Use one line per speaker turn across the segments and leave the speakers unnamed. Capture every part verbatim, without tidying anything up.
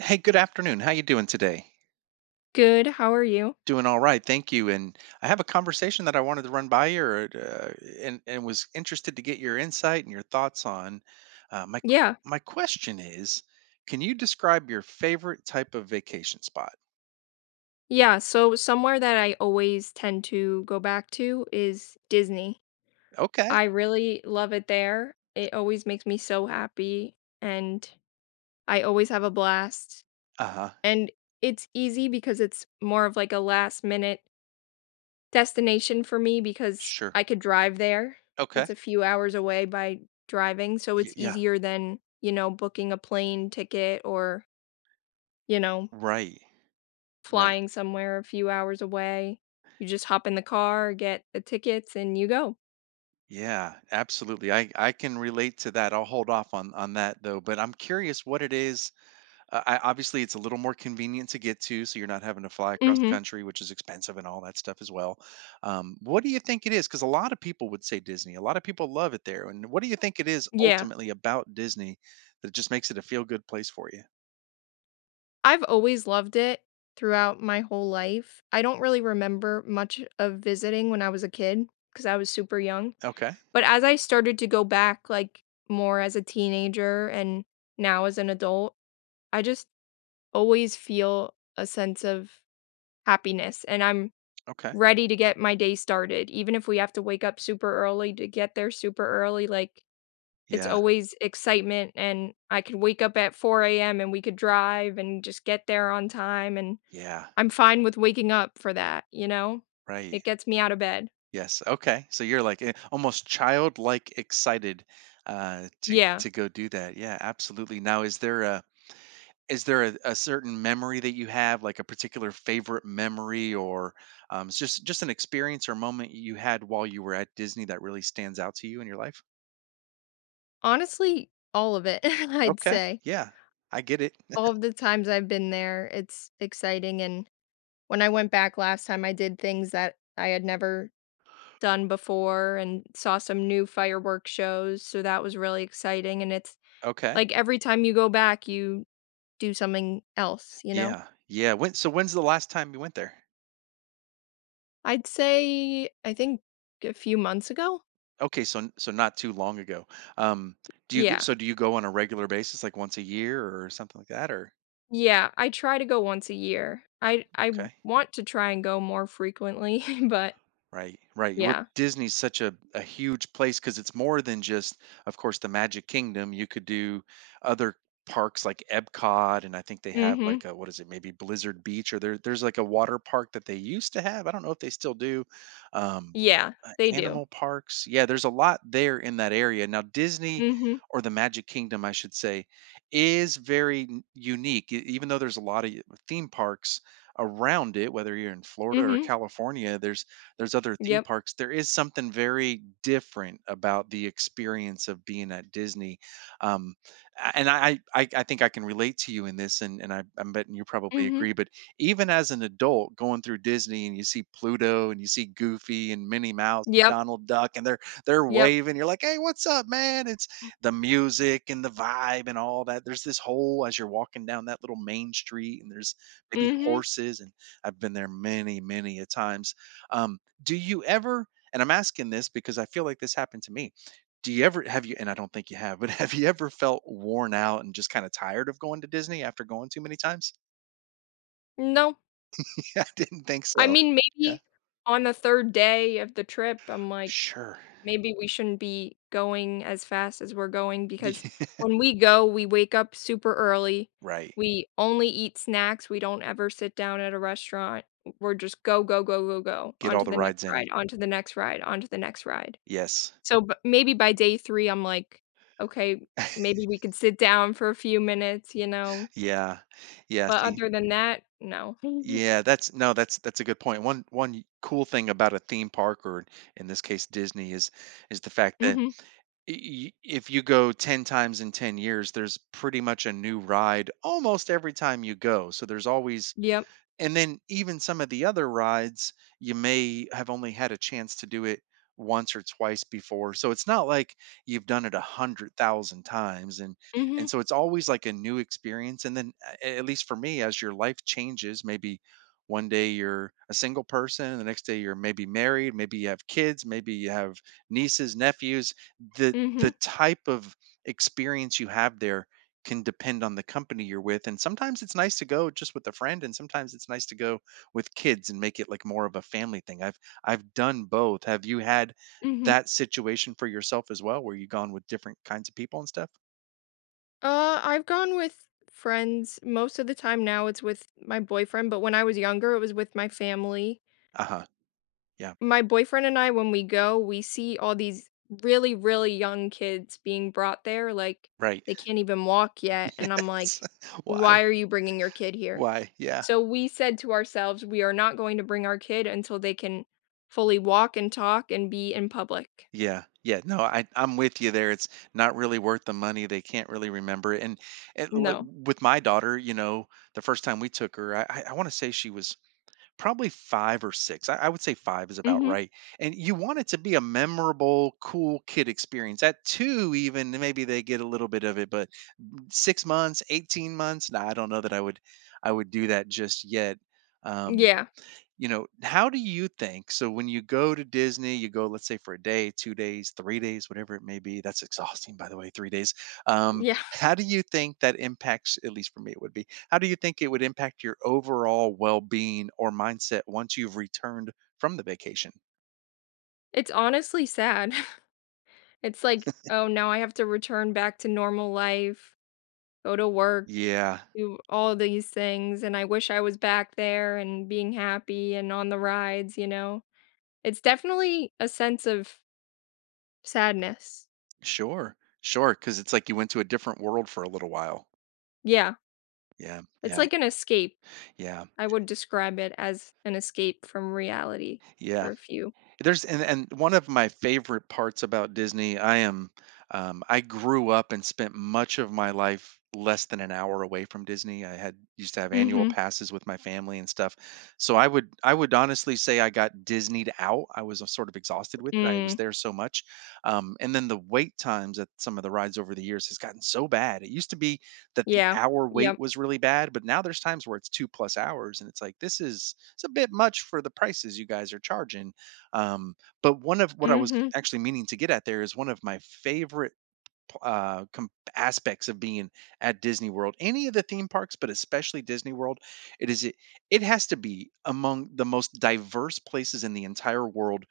Hey, good afternoon. How you doing today?
Good, how are you?
Doing all right, thank you. And I have a conversation that I wanted to run by you, or, uh, and and was interested to get your insight and your thoughts on. Uh, my
Yeah,
my question is, can you describe your favorite type of vacation spot?
yeah, so somewhere that I always tend to go back to is Disney.
Okay.
I really love it there. It always makes me so happy, and I always have a blast.
Uh huh.
And it's easy because it's more of like a last minute destination for me because
Sure.
I could drive there.
Okay.
It's a few hours away by driving, so
Y-
it's
yeah.
easier than, you know, booking a plane ticket or, you know,
Right. Right.
flying somewhere a few hours away. You just hop in the car, get the tickets, and you go.
Yeah. Absolutely. I I can relate to that. I'll hold off on on that though. But I'm curious what it is. Uh, I obviously, it's a little more convenient to get to, so you're not having to fly across the
Mhm.
country, which is expensive and all that stuff as well. Um, what do you think it is? Because a lot of people would say Disney. A lot of people love it there. And what do you think it is
Yeah.
ultimately about Disney that just makes it a feel good place for you?
I've always loved it throughout my whole life. I don't really remember much of visiting when I was a kid because I was super young.
Okay.
But as I started to go back, like more as a teenager and now as an adult, I just always feel a sense of happiness and I'm
Okay.
ready to get my day started. Even if we have to wake up super early to get there super early, like it's
Yeah.
always excitement, and I could wake up at four a m, and we could drive and just get there on time, and
Yeah.
I'm fine with waking up for that, you know?
Right.
It gets me out of bed.
Yes. Okay. So you're like eh, almost childlike excited uh, to
Yeah.
to go do that. Yeah. Absolutely. Now, is there a is there a, a certain memory that you have, like a particular favorite memory, or um, it's just just an experience or moment you had while you were at Disney that really stands out to you in your life?
Honestly, all of it, I'd
Okay,
say.
yeah, I get it.
All of the times I've been there, it's exciting, and when I went back last time, I did things that I had never done before and saw some new fireworks shows, so that was really exciting, and it's
Okay,
like every time you go back, you do something else, you know?
yeah, yeah. When so when's the last time you went there?
I'd say, I think a few months ago?
Okay, so n- so not too long ago. Um, do you g-
Yeah.
so do you go on a regular basis, like once a year or something like that, or
Yeah, I try to go once a year. I I w
okay?
want to try and go more frequently, but
Right, right. Well,
yeah.
Disney's such a, a huge place because it's more than just, of course, the Magic Kingdom. You could do other parks like Epcot, and I think they have
Mhm.
like a what is it, maybe Blizzard Beach, or there, there's like a water park that they used to have. I don't know if they still do. Um,
Yeah,
uh,
they do.
animal parks. Yeah, there's a lot there in that area. Now, Disney
Mhm.
or the Magic Kingdom, I should say, is very n- unique. e- Even though there's a lot of y- theme parks around it, whether you're in Florida or
Mhm.
California, there's there's other theme
Yep.
parks, there is something very different about the experience of being at Disney. Um, a- and I, I, I think I can relate to you in this, and, and I, I'm betting you probably
Mhm.
agree. But even as an adult going through Disney and you see Pluto and you see Goofy and Minnie Mouse and
Yep.
Donald Duck, and they're they're
Yep.
waving, you're like, hey, what's up, man? It's the music and the vibe and all that. There's this whole as you're walking down that little main street, and there's maybe
Mhm.
horses, and I've been there many, many a times. Um, do you ever, and I'm asking this because I feel like this happened to me, do you ever, have you, and I don't think you have, but have you ever felt worn out and just kind of tired of going to Disney after going too many times?
No.
Yeah, I didn't think
I
so.
mean,
Yeah.
maybe on the third day of the trip, I'm like
Sure.
maybe we shouldn't be going as fast as we're going
Yeah.
because when we go, we wake up super early.
Right.
We only eat snacks. We don't ever sit down at a restaurant. We're just go, go, go, go, go.
Get
On
all
to
the
the next
rides in.
ride, on to the next ride, on to the next ride.
Yes.
So but maybe by day three, I'm like, okay, maybe we could sit down for a few minutes, you know?
Yeah. Yeah,
But
see.
other than that, no.
Yeah, that's, no, that's that's a good point. One one cool thing about a theme park or in this case Disney is is the fact that
Mhm.
y- if you go ten times in ten years there's pretty much a new ride almost every time you go, so there's always,
Yep.
and then even some of the other rides, you may have only had a chance to do it once or twice before, so it's not like you've done it a hundred thousand times. and
Mhm.
and so it's always like a new experience, and then a- at least for me, as your life changes, maybe one day you're a single person, the next day you're maybe married, maybe you have kids, maybe you have nieces, nephews, the
Mhm.
the
Mhm.
type of experience you have there can depend on the company you're with. And sometimes it's nice to go just with a friend, and sometimes it's nice to go with kids and make it like more of a family thing. I've I've done both. Have you had
Mhm.
that situation for yourself as well, where you've gone with different kinds of people and stuff?
Uh, I've gone with friends most of the time now it's with my boyfriend, but when I was younger, it was with my family.
Uh-huh. Yeah.
My boyfriend and I, when we go, we see all these really, really young kids being brought there. Like
Right.
they can't even walk yet. And I'm
Yes.
like, why
Why?
are you bringing your kid here?
Why? Yeah.
So we said to ourselves, we are not going to bring our kid until they can fully walk and talk and be in public.
Yeah. Yeah. No, I I'm with you there. It's not really worth the money. They can't really remember it. And, and like
No.
with my daughter, you know, the first time we took her, I I want to say she was probably five or six. I I would say five is about
Mm-hmm.
right, and you want it to be a memorable, cool kid experience. At two even, maybe they get a little bit of it, but six months, eighteen months, nah, I don't know that I would I would do that just yet. Um,
Yeah.
you know, how do you think? So when you go to Disney, you go, let's say for a day, two days, three days, whatever it may be. That's exhausting, by the way, three days. Um,
Yeah.
how do you think that impacts, at least for me, it would be, how do you think it would impact your overall well being or mindset once you've returned from the vacation?
It's honestly sad. It's like, "Oh, now I have to return back to normal life, go to work,
Yeah,
do all these things, and I wish I was back there and being happy and on the rides," you know? It's definitely a sense of sadness.
sure, sure. Cause it's like you went to a different world for a little while.
Yeah,
Yeah,
it's
yeah,
like an escape.
yeah,
I would describe it as an escape from reality
yeah.
for a few.
There's, and and one of my favorite parts about Disney, I am, um, I grew up and spent much of my life less than an hour away from Disney. I had used to have annual
Mhm.
passes with my family and stuff. So I would I would honestly say I got Disneyed out. I was uh, sort of exhausted with it. I was
Mm,
there so much. Um, and then the wait times at some of the rides over the years has gotten so bad. It used to be that the
yeah.
hour wait
Yep.
was really bad, but now there's times where it's two plus hours, and it's like this is, it's a bit much for the prices you guys are charging. um, but one of, what I was
Mhm.
actually meaning to get at there is one of my favorite p- uh, com- aspects of being at Disney World, any of the theme parks, but especially Disney World, it is it it has to be among the most diverse places in the entire world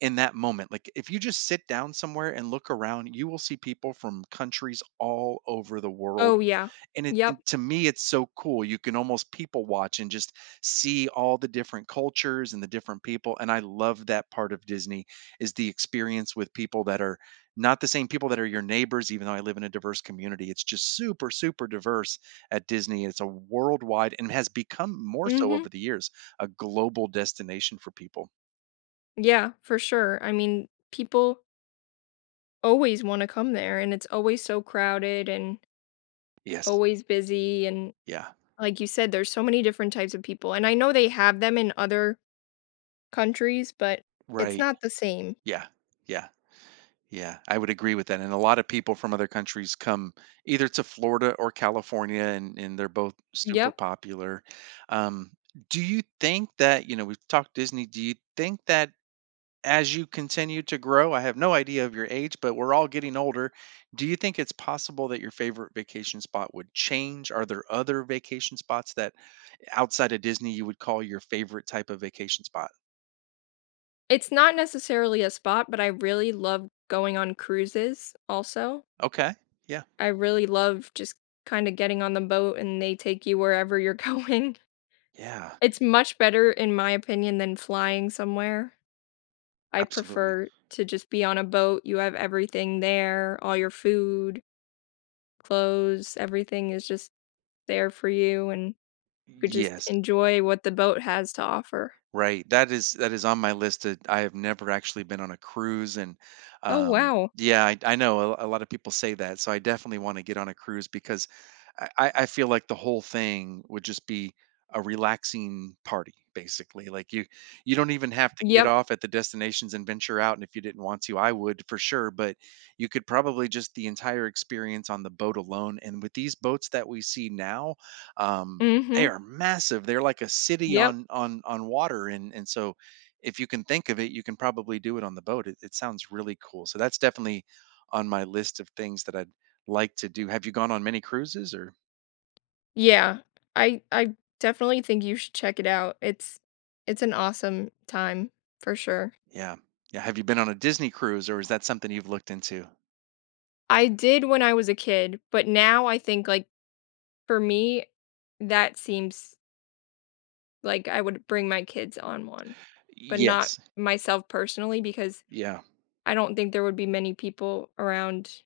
in that moment. Like if you just sit down somewhere and look around, you will see people from countries all over the world,
Oh, yeah.
and it,
Yep.
and to me it's so cool, you can almost people watch and just see all the different cultures and the different people, and I love that part of Disney, is the experience with people that are not the same people that are your neighbors. Even though I live in a diverse community, it's just super super diverse at Disney. It's a worldwide, and has become more so
Mhm.
over the years, a global destination for people.
Yeah, for sure. I mean, people always wanna come there, and it's always so crowded and
Yes.
always busy, and
Yeah.
like you said, there's so many different types of people, and I know they have them in other countries, but it's
Right.
not the same.
Yeah. Yeah. Yeah, I would agree with that. And a lot of people from other countries come either to Florida or California, and, and they're both super
Yep.
popular. Um, do you think that, you know, we've talked Disney, do you think that as you continue to grow, I have no idea of your age, but we're all getting older. Do you think it's possible that your favorite vacation spot would change? Are there other vacation spots that outside of Disney you would call your favorite type of vacation spot?
It's not necessarily a spot, but I really love going on cruises also.
Okay. Yeah.
I really love just kinda getting on the boat and they take you wherever you're going.
Yeah,
It's much better, in my opinion, than flying somewhere. I
absolutely.
prefer to just be on a boat, you have everything there, all your food, clothes, everything is just there for you, and you could just
Yes.
enjoy what the boat has to offer.
Right. That is that is on my list that I have never actually been on a cruise, and
Oh,
um
wow.
yeah, I, I know a, a lot of people say that. So I definitely want to get on a cruise because I, I I feel like the whole thing would just be a relaxing party, basically. Like you you don't even have to get
Yep.
off at the destinations and venture out. And if you didn't want to, I would for sure. But you could probably just the entire experience on the boat alone. And with these boats that we see now, um they
Mhm.
are massive. They're like a city
Yep.
on on on water, and and so if you can think of it, you can probably do it on the boat. It, it sounds really cool. So that's definitely on my list of things that I'd like to do. Have you gone on many cruises or?
Yeah. I I definitely think you should check it out. It's it's an awesome time for sure.
Yeah, yeah. Have you been on a Disney cruise or is that something you've looked into?
I did when I was a kid, but now I think like for me that seems like I would bring my kids on one, but not
Yes.
myself personally because
Yeah.
I don't think there would be many people around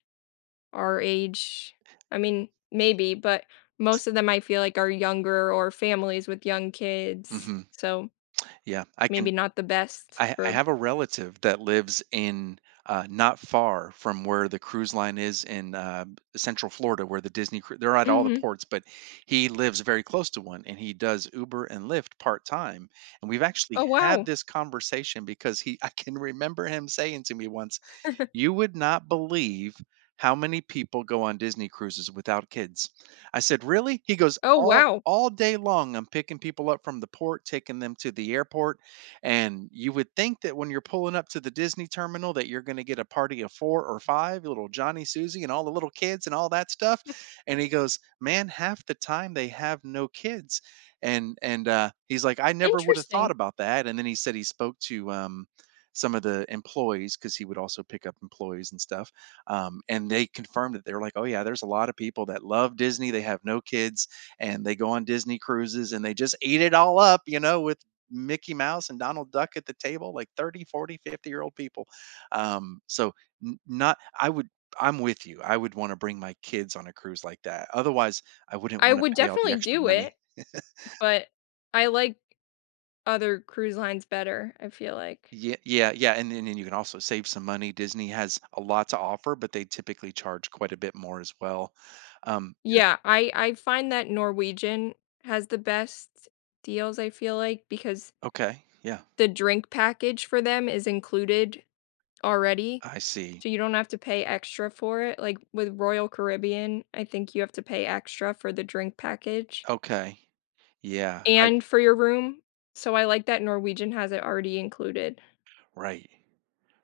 our age. I mean, maybe, but most of them I feel like are younger or families with young kids.
Hmm.
So
Yeah. I
maybe
can
not the best
I I
for.
have a relative that lives in, uh, not far from where the cruise line is in, uh, Central Florida where the Disney cru they're at all the
Mhm.
ports, but he lives very close to one, and he does Uber and Lyft part-time, and we've
Oh
actually had
wow.
this conversation because he I can remember him saying to me once, you would not believe how many people go on Disney cruises without kids. I said, "Really?" He goes,
Oh
"All
wow.
all day long, I'm picking people up from the port, taking them to the airport, and you would think that when you're pulling up to the Disney terminal that you're going to get a party of four or five, little Johnny, Susie, and all the little kids and all that stuff." And he goes, "Man, half the time they have no kids." And and, uh, he's like, "I never would have thought
Interesting.
about that." And then he said he spoke to, um some of the employees because he would also pick up employees and stuff. Um, and they confirmed. That they were like, oh, yeah, there's a lot of people that love Disney. They have no kids, and they go on Disney cruises, and they just eat it all up, you know, with Mickey Mouse and Donald Duck at the table, like thirty, forty, fifty year old people. Um, so, n- not, I would, I'm with you. I would want to bring my kids on a cruise like that. Otherwise, I wouldn't
I
want to
would
pay all the
definitely
extra
do
money.
it, but I like other cruise lines better, I feel like.
Yeah, yeah, yeah, and then and you can also save some money. Disney has a lot to offer, but they typically charge quite a bit more as well. Um,
Yeah, I I find that Norwegian has the best deals, I feel like, because
okay, yeah,
the drink package for them is included already.
I see.
So you don't have to pay extra for it? Like, with Royal Caribbean, I think you have to pay extra for the drink package
Okay, yeah, I
and for your room. So I like that Norwegian has it already included.
right.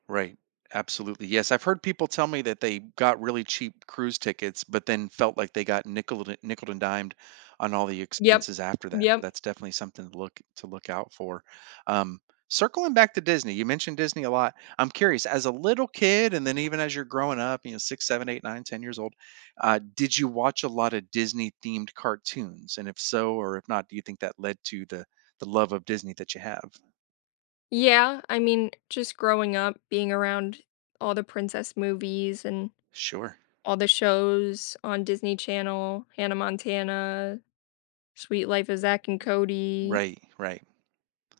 Right. Absolutely. Yes, I've heard people tell me that they got really cheap cruise tickets, but then felt like they got nickel nickel and dimed on all the
Yep.
expenses after that. So
Yep.
that's definitely something to look to look out for. Um, Circling back to Disney, you mentioned Disney a lot. I'm curious, as a little kid, and then even as you're growing up, you know, six, seven, eight, nine, ten years old, uh, did you watch a lot of Disney themed cartoons? And if so, or if not, do you think that led to the the love of Disney that you have?
Yeah, I mean, just growing up, being around all the princess movies and
Sure.
all the shows on Disney Channel, Hannah Montana, Sweet Life of Zack and Cody,
Right. Right.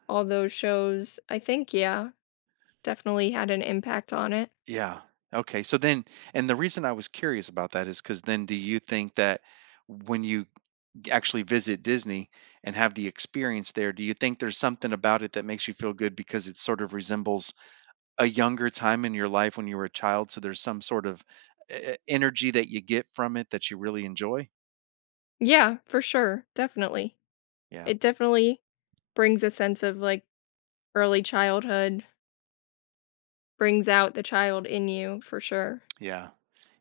all those shows, I think, yeah, definitely had an impact on it.
Yeah. Okay. So then, and the reason I was curious about that is because then, do you think that when you actually visit Disney and have the experience there, do you think there's something about it that makes you feel good because it sort of resembles a younger time in your life when you were a child? So there's some sort of uh, energy that you get from it that you really enjoy?
Yeah, for sure, definitely.
Yeah.
It definitely brings a sense of, like, early childhood, brings out the child in you for sure.
Yeah.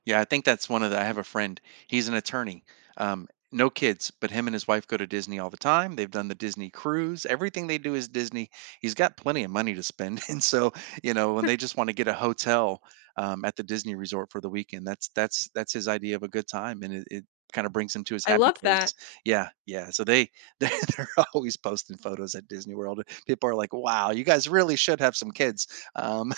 Yeah, I think that's one of the. I have a friend. He's an attorney. Um, no kids, but him and his wife go to Disney all the time. They've done the Disney cruise. Everything they do is Disney. He's got plenty of money to spend, and so, you know when they just want to get a hotel, um, at the Disney resort for the weekend, that's that's that's his idea of a good time, and it, it kind of brings him to his
I
happy
love
place.
that.
Yeah, yeah. So they they're, they're, always posting photos at Disney World. People are like, "Wow, you guys really should have some kids." Um,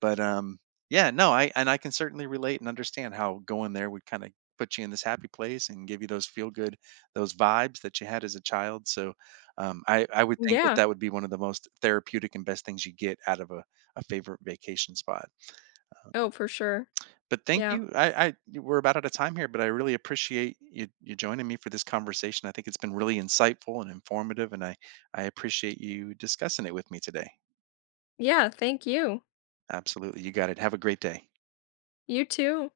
but, um, yeah, no, I and I can certainly relate and understand how going there would kinda put you in this happy place and give you those feel good, those vibes that you had as a child. So, um, I I would think that
Yeah.
that would be one of the most therapeutic and best things you get out of a a favorite vacation spot.
Oh, for sure.
But thank
Yeah.
you. I I We're about out of time here, but I really appreciate you you joining me for this conversation. I think it's been really insightful and informative, and I I appreciate you discussing it with me today.
Yeah, thank you.
Absolutely. You got it. Have a great day.
You too.